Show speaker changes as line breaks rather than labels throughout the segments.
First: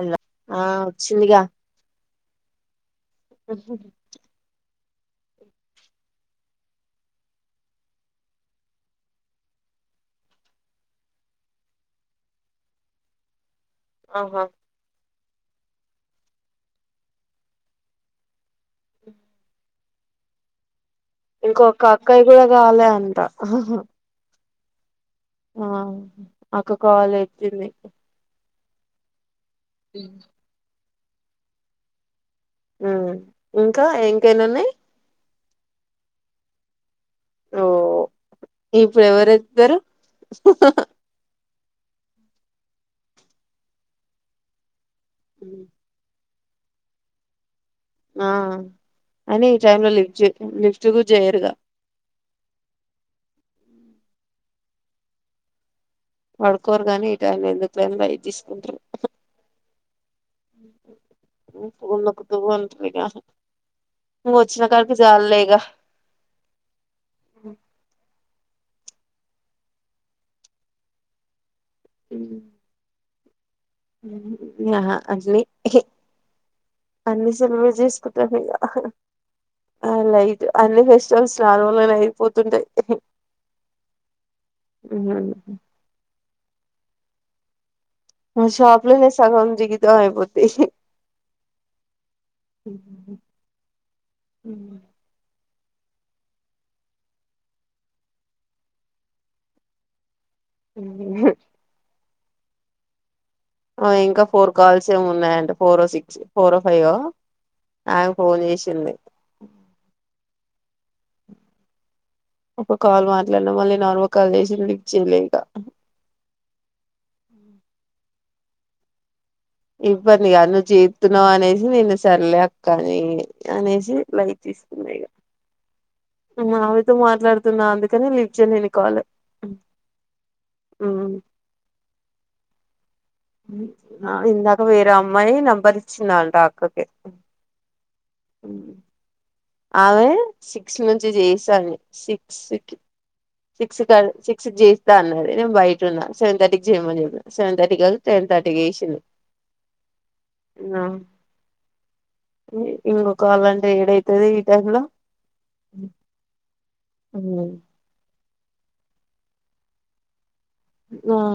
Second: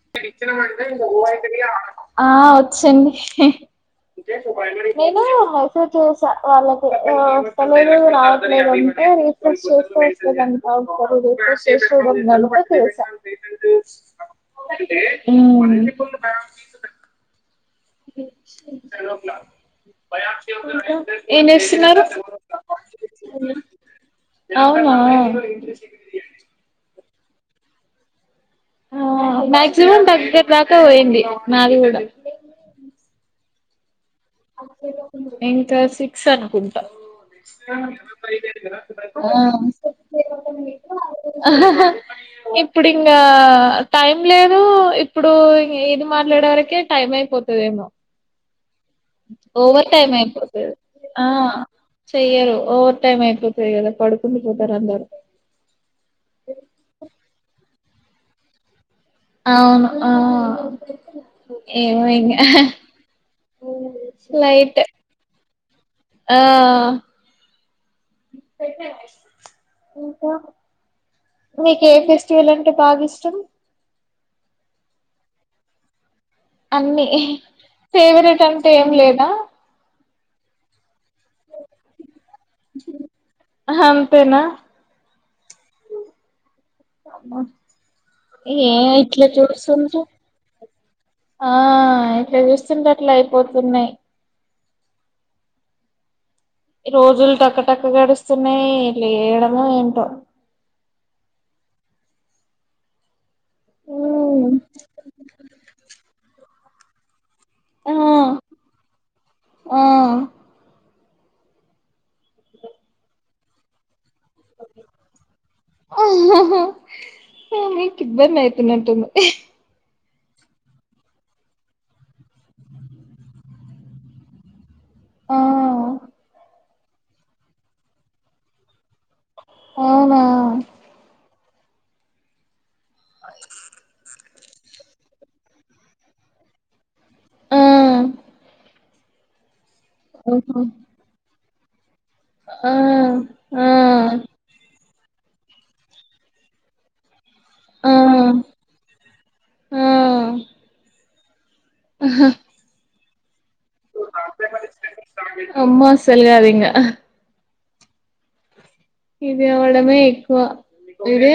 అలా
ఇక్కడ
ఆ
ఇచ్చినామన్నదే ఇ ఓయ కడి ఆడం ఆ వచ్చండి.
అహ్
నేను మెసేజ్ చేసా వాళ్ళకి వస్తలేదు, రావట్లేదు. అంటే రీఫ్రెష్ చేస్తే వస్తదంట. ఒకసారి రీఫ్రెష్ చేసి చూడండి. అంటే చేసా
ఆహా
హ్మ్ ఉహ్ షి ఇంకా
ఇంకొక అక్కయి గూడా కాలే అంట
అవునా
ఆ అక్క కాలె త్తింది
ఆ మ్యాక్సిమమ్ దగ్గర దాకా పోయింది నాది గూడ
ఉమ్ ఇంకా ఏ కెన్నున్నయి
ఇంకా సిక్స్ అనుకుంటా
ఓ ఇప్పుడు
ఉ
ఎవరెత్తుతారు
ఉ ఇప్పుడు ఇంగ టైం లేదు ఇప్పుడు ఇది మాత్ర ప్లేడ వరకె టైమ్ అయిపోతుంది
ఆ అయినా ఈ టై
ఓవర్
లో
టైం
లిఫ్ట్ చే
అయిపోతది
లిఫ్ట్ కుడ
ఆ
చేయరుగా
చెయ్యరు ఓవర్ టైమ్ అయిపోతది కదా పడుకుండి పోతారు అందరు
వడుకోరు గాని ఈ టైం లొ ఎందుకు లె అని భయం తీసుకుంటరు
అవును ఆ ఏమో ఇంగ
నకుతూ ఉంటలేగా ఇ వచ్చిన
లైట్
కడికి చాలలేగా
ఆ ప మీక ఏ ఫెస్టివల్ అంటే బాగా ఇష్ట చదు
హా అందులీ అన్ని సల చేసుకుంట
ఫేవరెట్
పైగా
అంటే ఏం లేదా
అలైట్ అన్ని ఫేస్ చ స్నాన వలనే అయిపోతుంటాయి
అంతేనా అమ
మా
ఏ
షాప్ లోనే
ఇట్లా
సగం జీవితం
చూస్తుండ్ర
అయిపోద్ది
ఆ ఇట్లా చూస్తుంట అట్లా అయిపోతున్నాయి
ఉవు
రోజులు టక్క టక్క గడుస్తున్నాయి లేయడమ ఏంటో
ఉ ఇంకా ఫోర్ కాల్స్ ఏ ఉన్నాయింటడి ఫోర్ సిక్స్ ఫోర్ హయ్యో ఆ ఫోన్ చేసిింది ఒక కాల్ మాట్లాడినా మళ్ళీ నార్ కాల చేసి ఏచింది ఇంకా
ఆ మీ క ఇద్బంది అయితు నంటుంది
ఇబ్బందిగా నువ్వు చేపుతున్నావు అనేసి నేను సర్లేక్కని అనేసి లైట్
ఆ
మావితో మాట్లాడుతున్నా అందుకని లిజ్జ నేను కావాలి
అవునా
ఇందా వేర అమ్మయి నంబరిచ్చన్నాడాకకి
ఆ
ఆమె
ఓహో
సిక్స్ నుంచి చేసి దాన్ని సిక్స్
ఆ
కి
ఆ
సిక్స్ క సిక్స్ జే అన్నది నేను బయట ఉన్నా సెవెన్ థర్టీకి చేయమని చెప్పిన సెవెన్ తర్టీకి
ఆ
[unintelligible] టెన్ తర్టీకి చేసింది
ఆహా
ఇంకో కాలంటే
అమ్మా అస్సలు కాదింక ఇదవ్వడమే ఎక్ వ
ఆ
ఈడు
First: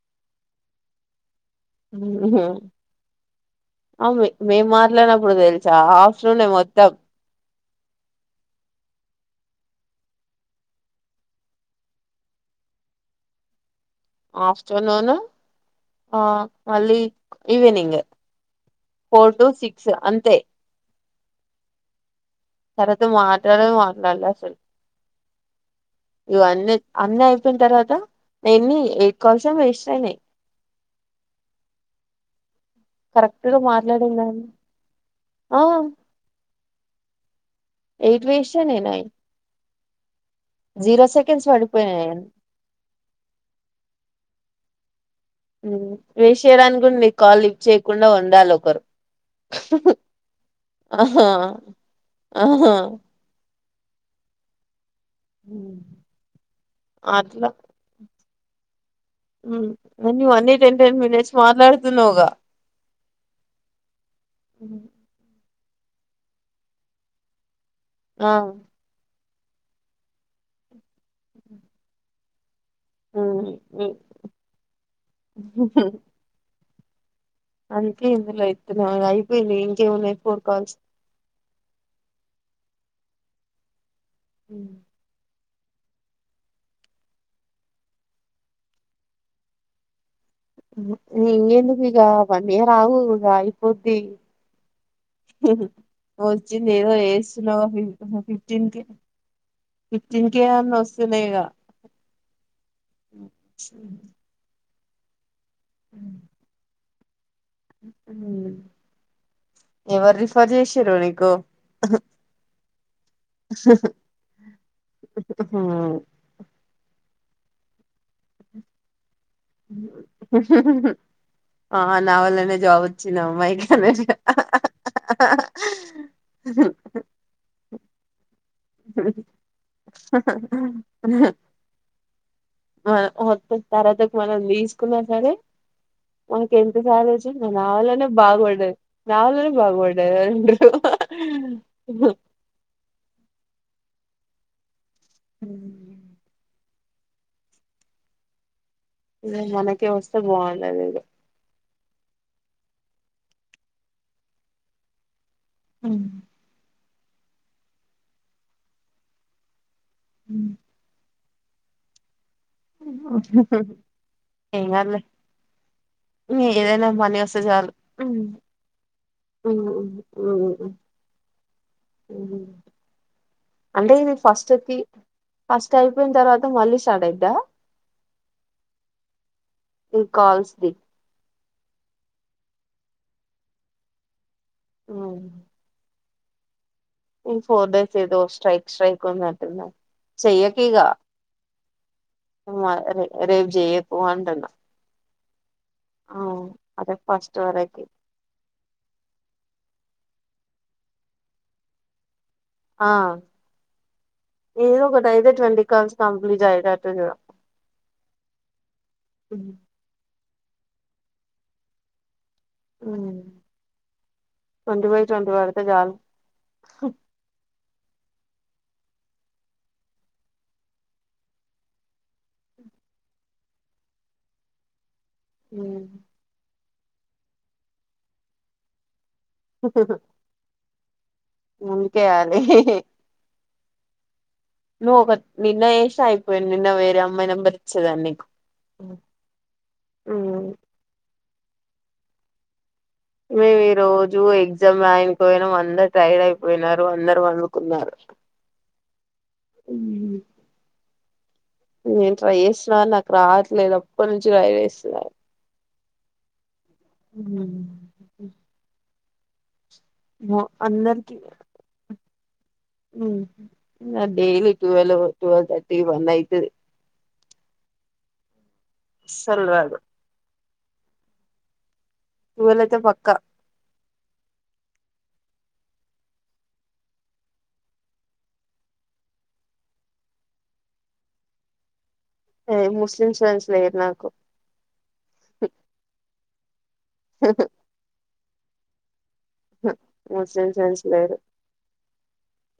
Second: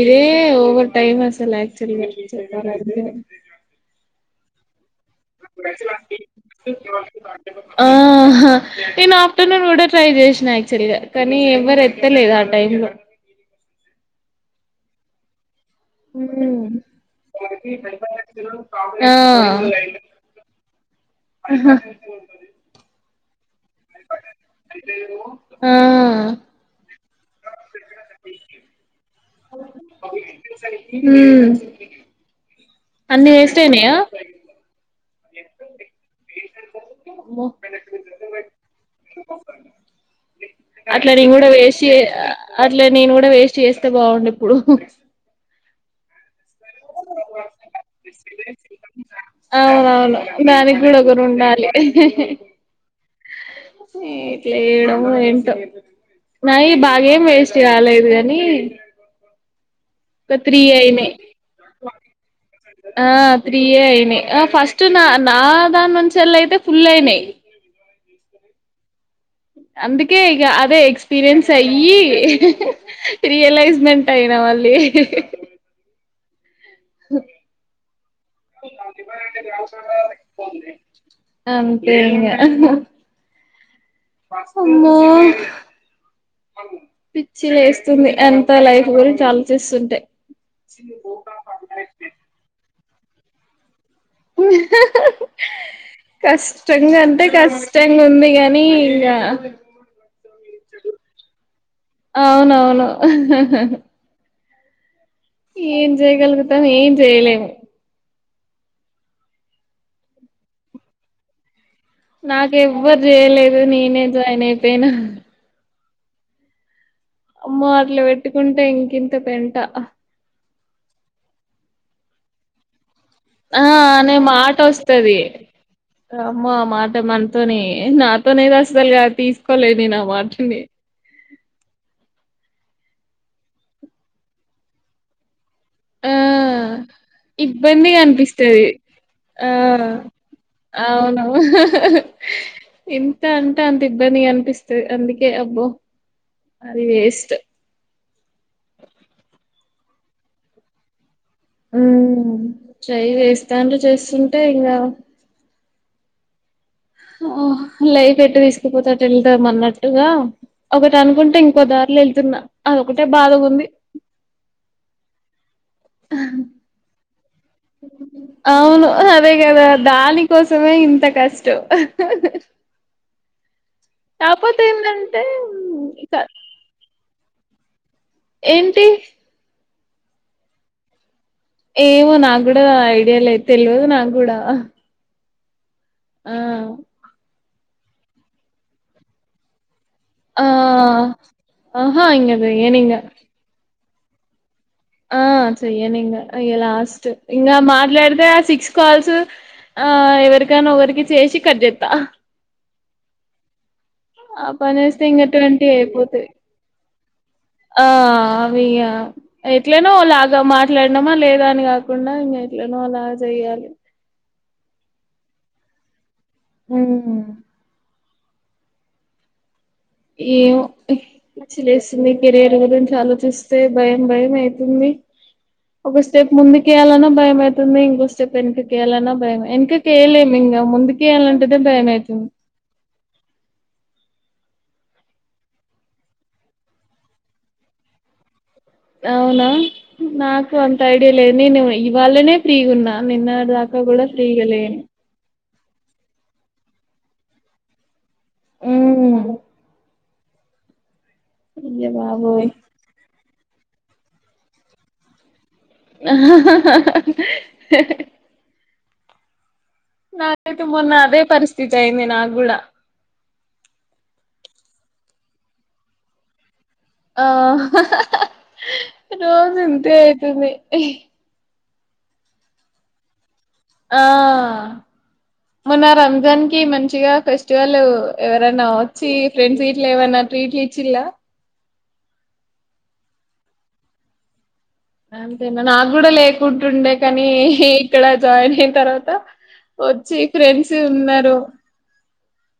ఇదే ఓవర్ టైమ్ అస్ అసలు యాక్చువల్గా చెప్పాలంటే
మేమా
ఆహా నేన [unintelligible] నేను కూడా ట్రై చేసిన యాక్చుల్గా కానీ ఎవరు ఎత్తలేదు ఆ టైమ్ లో
ఆఫ చ న అవును ఆ
ఉమ్.
అళ ఈవెనింగ్ ఫోర్ టు సిక్స్ అంతే
అ
తరత మా ఇ మానలాసలు
ఆ
ఇవ అన్న అన్నీ అయిపోయిన తర్వాత నేన్ని కోసం వేస్నే
హ అన్ని
కరెక్ట్ గా
వేస్ట్ అనియ
మాట్లాడిందాన్ని ఆ
మ
ఏ ట ఇషషనే నయి [unintelligible]
అట్లా నేను కూడా వేస్ట్ చేయ అట్లా నేను కూడా వేస్ట్ చేస్తే బాగుండదు ఇప్పుడు [unintelligible]
ఉ వేస్ట్ చేయడానికి కూడ నీ కాల్ లిప్ట్ చేయకుండా ఉండాలి ఒకరు
అవునవును దానికి కూడ ఒకరు
ఆహా
ఉండాలి
ఆహా
ఇట్ల ఏడ ఏంటో
ఉమ్,
నాయి బాగా ఏం
అట్లా
వేస్ట్ కాాలేదు కాని అ [unintelligible]
ఉ నువ్వు అన్ని టెన్ టెన్ మినిట్స్ మాట్లాడుతున్నావ్ గ
ఆ త్రీ ఏ అయినయి అ ఫస్ట్ నా నా ఆ దాని నుంచి ఎల్లి అయితే ఫుల్ అయినాయి
ఆ
అందుకే ఇక అదే ఎక్స్పీరియన్స్ అయ్యి
ఉమ్, ఉమ్.
రియలైజ్మెంట్ అయినా మళ్ళీ
అంతే ఇందులో అయితే అయిపోయింది ఇంకేమున్నాయి ఫోన్ కాల్స్
అంతే
ఉమ్.
అమ్మా పిచ్చి లేస్తుంది ఎంత లైఫ్ గురించి ఆలోచిస్తుంటే
నీ ఏనుగు ఇక వన్ ఇయర్ వుగా ఇప్పు వచ్చింది ఏదో
కష్టంగా అంటే కష్టంగా
చేస్తున్నావుగ
ఉంది గాని
ఫిఫ్టీన్ కే
ఇంగా
ఫిఫ్టీన్ కే అన్న వస్తున్నాయిగ
అవునవును ఏం జేయగల్గుతా ఏం చెయలేము
ఉ ఎవరు రిఫర్ చేసిర్రు నీకు
నాకెవ్వరు ఎవ్వరు చేయలేదు నేనే జాయిన్ అయిపోయినా అమ్మ అట్ల పెట్టుకుంటే ఇంకింత పెంట
హ్ హ్ ఆ నావలనే జాబ్ వ
ఆ అనే మాట వస్తుది అమ్మ ఆ మాట మనతోని ఏ నా [unintelligible] అసలుగా తీసుకోలే నేను మాటని
[unintelligible] తరవాతకు మనం తీసుకున్నా సరే
ఆ
మాకు ఎంత [unintelligible] నా
ఇబ్బందిగా
వల్లనే
అనిపిస్తది
బాగుపడది నావళనే
ఆ
బాగుపడేదు రండూ
అవును ఎంత అంటే అంత ఇబ్బంది కనిపిస్ అందుకే అబ్బో అది వేస్ట్
మనకే వస్తే బాగుండు అదేదో
మ్మ్ చెయ్ వేస్తాం చేస్తుంటే ఇంకా
[unintelligible]
ఆ లైఫ్ ఎట్టు తీసుకుపోతే [unintelligible] [unintelligible] ఒకటి అనుకు ఇంకో దారిలో వెళ్తున్నా అదొకటే బాధగా ఉంది
ఏనాళ చాలు
అవును అదే కదా దాని కోసమే ఇంత కష్టం
అంటే ఇది
కాకపోతే
ఫస్ట్కి
ఏంటంటే
ఫస్ట్ అయిపోయిన తర్వాత మళ్ళీ [unintelligible]
ఏంటి
కాల్స్ ది
ఏమో నా కూడా ఐడియా లే తెలియదు నాకు కూడా
మ్మ్
ఆ
ఈ ఫోర్ డేస్ ఏదో స్ట్రైక్ స్ట్రైక్ [unintelligible]
ఆ ఆహా ఇంకా చెయ్యను ఇగ
పో అంటూనా
ఆ చెయ్యను ఇగ
అదే
లాస్ట్
ఫస్ట్
ఇంకా
వరకి
మాట్లాడితే ఆ సిక్స్ కాల్స్ ఆ ఎవరికనా ఒకవరికి చేసి కట్ చేస్తా
ఆ
ఆ
ఏదో
పనిస్తే
ఒకటి
ఇంక
అయితే
ట్వంటీ
కాల్స్
అయిపోతాయి
కంప్లీట్ అయ్యేటట్టు చూడు
ఆ అవి ఎట్లనో లా మాట్లాడినామా లేదా అని కాకుండా ఇంకా ఎట్లనో అలా చెయ్యాలి
ట్వంటీ బై ట్వంటీ పడితే చాలు
మ్మ్ ఏమో పిచ్చి లేస్తుంది కెరయర్ గురించి ఆలోచిస్తే భయం భయం అయితుంది ఒక స్టెప్ ముందు కేయాలనో భయమవుతుంది ఇంకో స్టెప్ ఎనికి కేయాలనా ఎనక కేలేమ్ ఇంగా ముందుకీ తీయాలంటుంటే భయం అయితుంది
ముందుకేయాలి నువ్వు ఒక నిన్న ఏషిన అయిపోయేది నిన్న వేరే అమ్మాయి నెంబర్ ఇచ్చేదాన్ని నీకు
అవునా నాకు అంత ఐడియా లేన్ నిను ఇవాళనే ఫ్రీ గా ఉన్నా
మేము ఈ రోజు ఎగ్జామ్ రాయినకి పోయినం అందరు టైడ్ అయిపోయినారు అందరు పండుకున్నారు
ఉమ్ అయ్య
ఇవి ఏంటి రా
బాబోయ్
[unintelligible] రావట్లేదు అప్పటి నుంచి ట్రై చేస్తున్నారు
ఆ హ హ నాతోటి మొన్న అదే పరిస్థితి అయినె నాక్కూడా
నాకు daily twelve twelve thirty one అయితాది
ఆ
అస్సలు
రోజు
రాదు
ఇంతే అయితుంది ఇహ్
నీను అయితే పక్కా
ఆ మొన్న రంజాన్ కి మంచిగా ఫెస్టివల్ ఎవరైనా వచ్చి ఫ్రెండ్స్ గీట్ల ఏవన్నా ట్రీట్లు ఇచ్చిల్ల
ఏ ముస్లిమ్స్ ఫ్రెండ్స్ లేరు నాకు
దానికేం నాగూడ లేద్ ఉండే కానీ ఇక్కడ జాయిన్ అయి తరవాత వచ్చి
ముస్లిం
ఫ్రెండ్స్
లేరు
ఉన్నారు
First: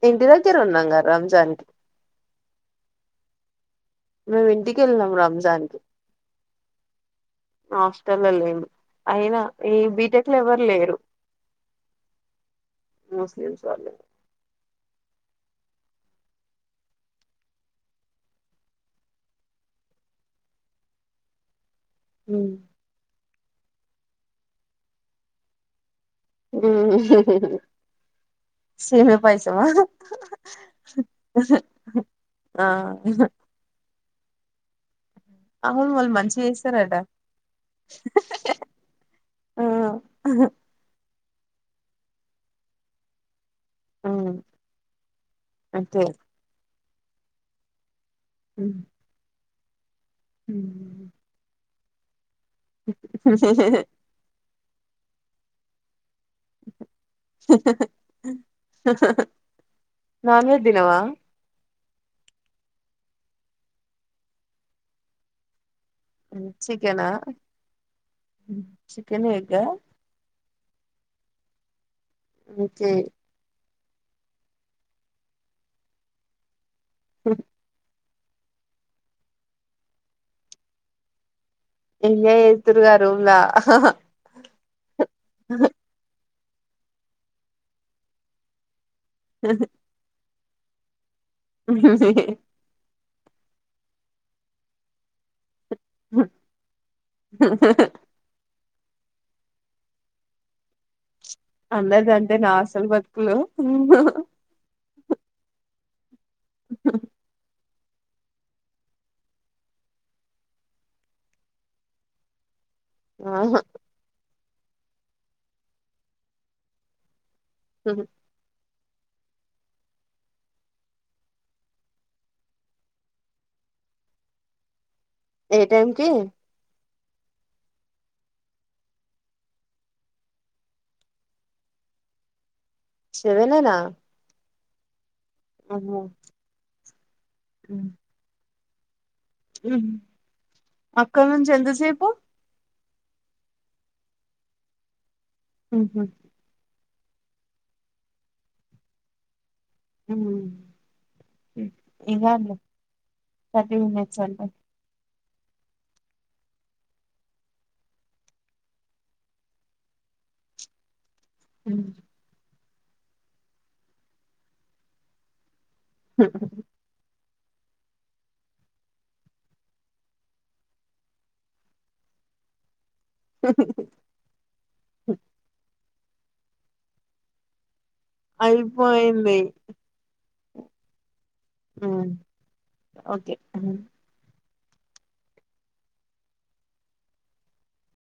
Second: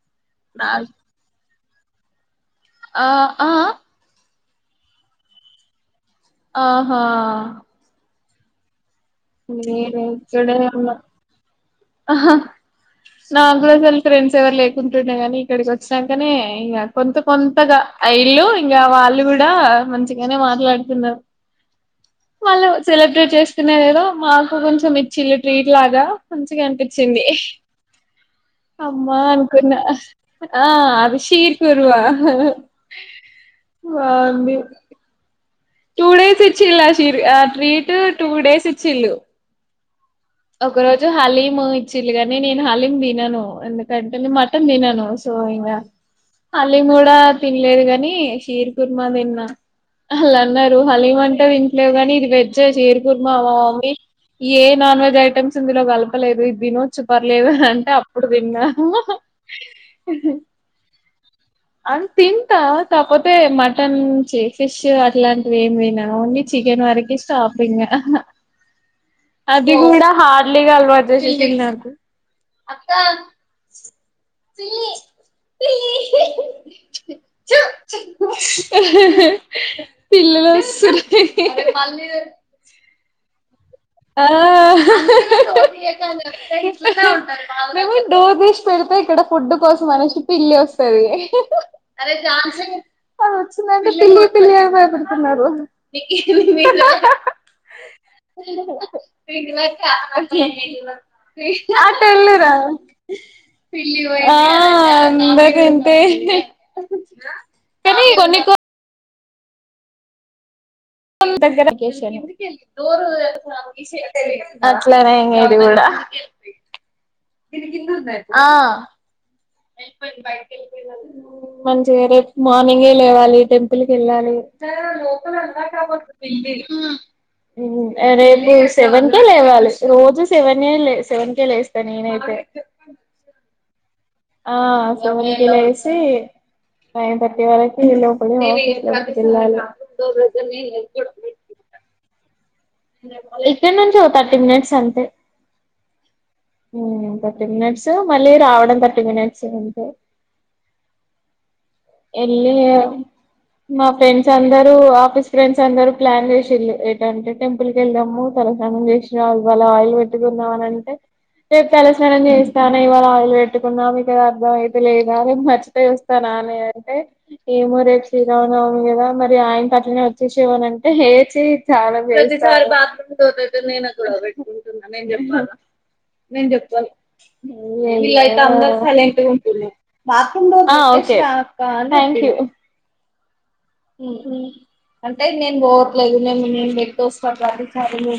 ఇంటి దగ్గర
నా
ఉన్నాంగా రంజాన్ కి
ఆ ఆ
మిము ఇంటికి వెళ్ళినాం రంజాన్ కి
ఆహా
హాస్టల్ లో లేన్
ఆహ
ముస్లిమ్స్
నాక్కూడ
వాళ్ళు
ముస్లిం ఫ్రెండ్స్ ఎవరు లేరు తింటుండే కాని ఇక్కడికి వచ్చినాంకనే ఇంకా కొంత కొంతగా ఆఇల్లు ఇంకా వాళ్ళు కూడా మంచిగానే మాట్లాడుతున్నారు వాళ్ళు సెలబ్రేట్ చేస్ చిన్న ఏదో మాకు కొంచెం ఇచ్చి ల్ ట్రీట్ లాగా మంచిగా అనిపించింది హ్
సేమియా
అమ్మా
పాయసమా
అనుకున్నా ఆ అది షీర్ కురువా
ఆ
వాంది
అవును
టూ
వాళ్ళు
డేస్
మంచిగా
ఇచ్చిల్
చేస్తారట
ఆశీర్ ఆ ట్రీట్ టూ డేస్ ఇచ్చిలు
ఆ
ఒకరోజు హాలిమ్ మో ఇచ్చిలుగాని నేను హాలీమ్ తినను ఎందుకంటే నేన్ మటన్ తినను సో ఇంగ ఆ
అంతే
హాలీమ్ గుడా తినలేద్ గాని హి షేర్ కుర్మా తిన్న అళ్ అన్నారు హలీమ్ అంట ఎ లేవ్ గాని ఇద్ పేట్ చే షేర్ కుర్మా మా మమ్మీ ఏ నాన్ వెెజ్ ఐటమ్స్ ఇందులో కలవ్ త్ లెద్ ఇద్ తినొచ్చు పర్లేదు అంటే ఆన్ అప్పుడు తిన్నా అహ్హ ఆ
నాన్ వెజ్ తినవా
అన్ తింటా కాకపోతే మటన్ ఛీ ఫిష్ అట్లాంటివి ఏమిన్ తినన్ ఓన్లీ చెకేన్
చికెనా
వరక్ హే స్టాప్ ఇంగ
చికెన్ ఎగ్
అ
ఆ
[unintelligible] హార్లీ గ అల్ వజేషినర్
ముకే
పిల్లి పిల్లి ఇహ్ ఇహ్
ఊ
ఏ హే పిల్లలోస్తూ ర్
ఎంజాయ్ చేస్తుర్ గ రూమ్లా
ఆ ఆహా హ్హ [unintelligible] మేమ్ డోర్ తీస్ పెడ్తే ఇక్కడ ఫుడ్ కోసం అనేష్ పిల్లి వస్తది ఓహ్ అరే సన్ సేప్ ఆ వచ్చిందంటే పిల్లి పిల్లి భయపడుతున్నార్ నీక్ ఎమ్ అహహహ ఇ [unintelligible] అట్
అందరిది అంతేనా
ఎల్లురా
హాస్టల్ బతుకులు
పిల్లి బయ్ ఆ ఆ ఎందా కంటే కనీ కొకో దగ్గర ోరుష
ఆహా
అట్లనే ఎంగది కూడా ఆ వెళ్ిపోయింది బయ వెళ్ళిపోయి మంచిగా రేపు మార్నింగే లేవాలి టెంపుల్కి వెళ్ళాలి
ఏ టైంకి
బపోయింది రేపు సెవెన్ కేే లేవాలి రోజు సెవెన్ ఏ సెవెన్ కే లేస్తా నేనైతే
సవెననా
ఆ సి అవు పవకి పో మ ఎల్లాలి
ఉమ్. అక్కడ నుంచి ఎంతసేపు
ఇక్కడ నుంచి ఒక థర్టీ మినిట్స్ అంతే
హమ్
థర్టీ మినిట్స్ మళ్ళీ రావడం థర్టీ మినిట్స్
అ
వెళ్ళ
థర్టీ
మా
మినిట్స్
ఫ్రెండ్స్
అంటే
అందరుూ ఆఫీస్ ఫ్రెండ్స్ అందరుూ ప్లాన్ చేసిళ్ళు ఏటంటే టెంపుల్ క వెళ్దాము తలసనానం చేసిన అవాళ ఆయిల్ పెట్టుకుందాం అని అంటే రేప్
ఉమ్.
తలస్నానం చే చా ఇవాళ ఆయిల్ పెట్టుకున్నా మీకు అది అర్థం అయితే లేదా అది మ దే వస్తా ననే ఏమో రేపు శ్రీరావునవమి కదా మరి ఆయన పట్లనే వచ్చేసేవాని అంటే హేచ చాలా తత అయితే నేను అక్కడ పెట్టుకుంటున్నా నేను చెప్పను నెంచేపాను
అయిపోయింది
ఆ ఒకే
ఉమ్.
థ్యాంక్ యూ
ఓకే ఉమ్.
ఉ అంటే నేను పోవట్లేదు మేము నేను బట్ వస్తారు అధికారులు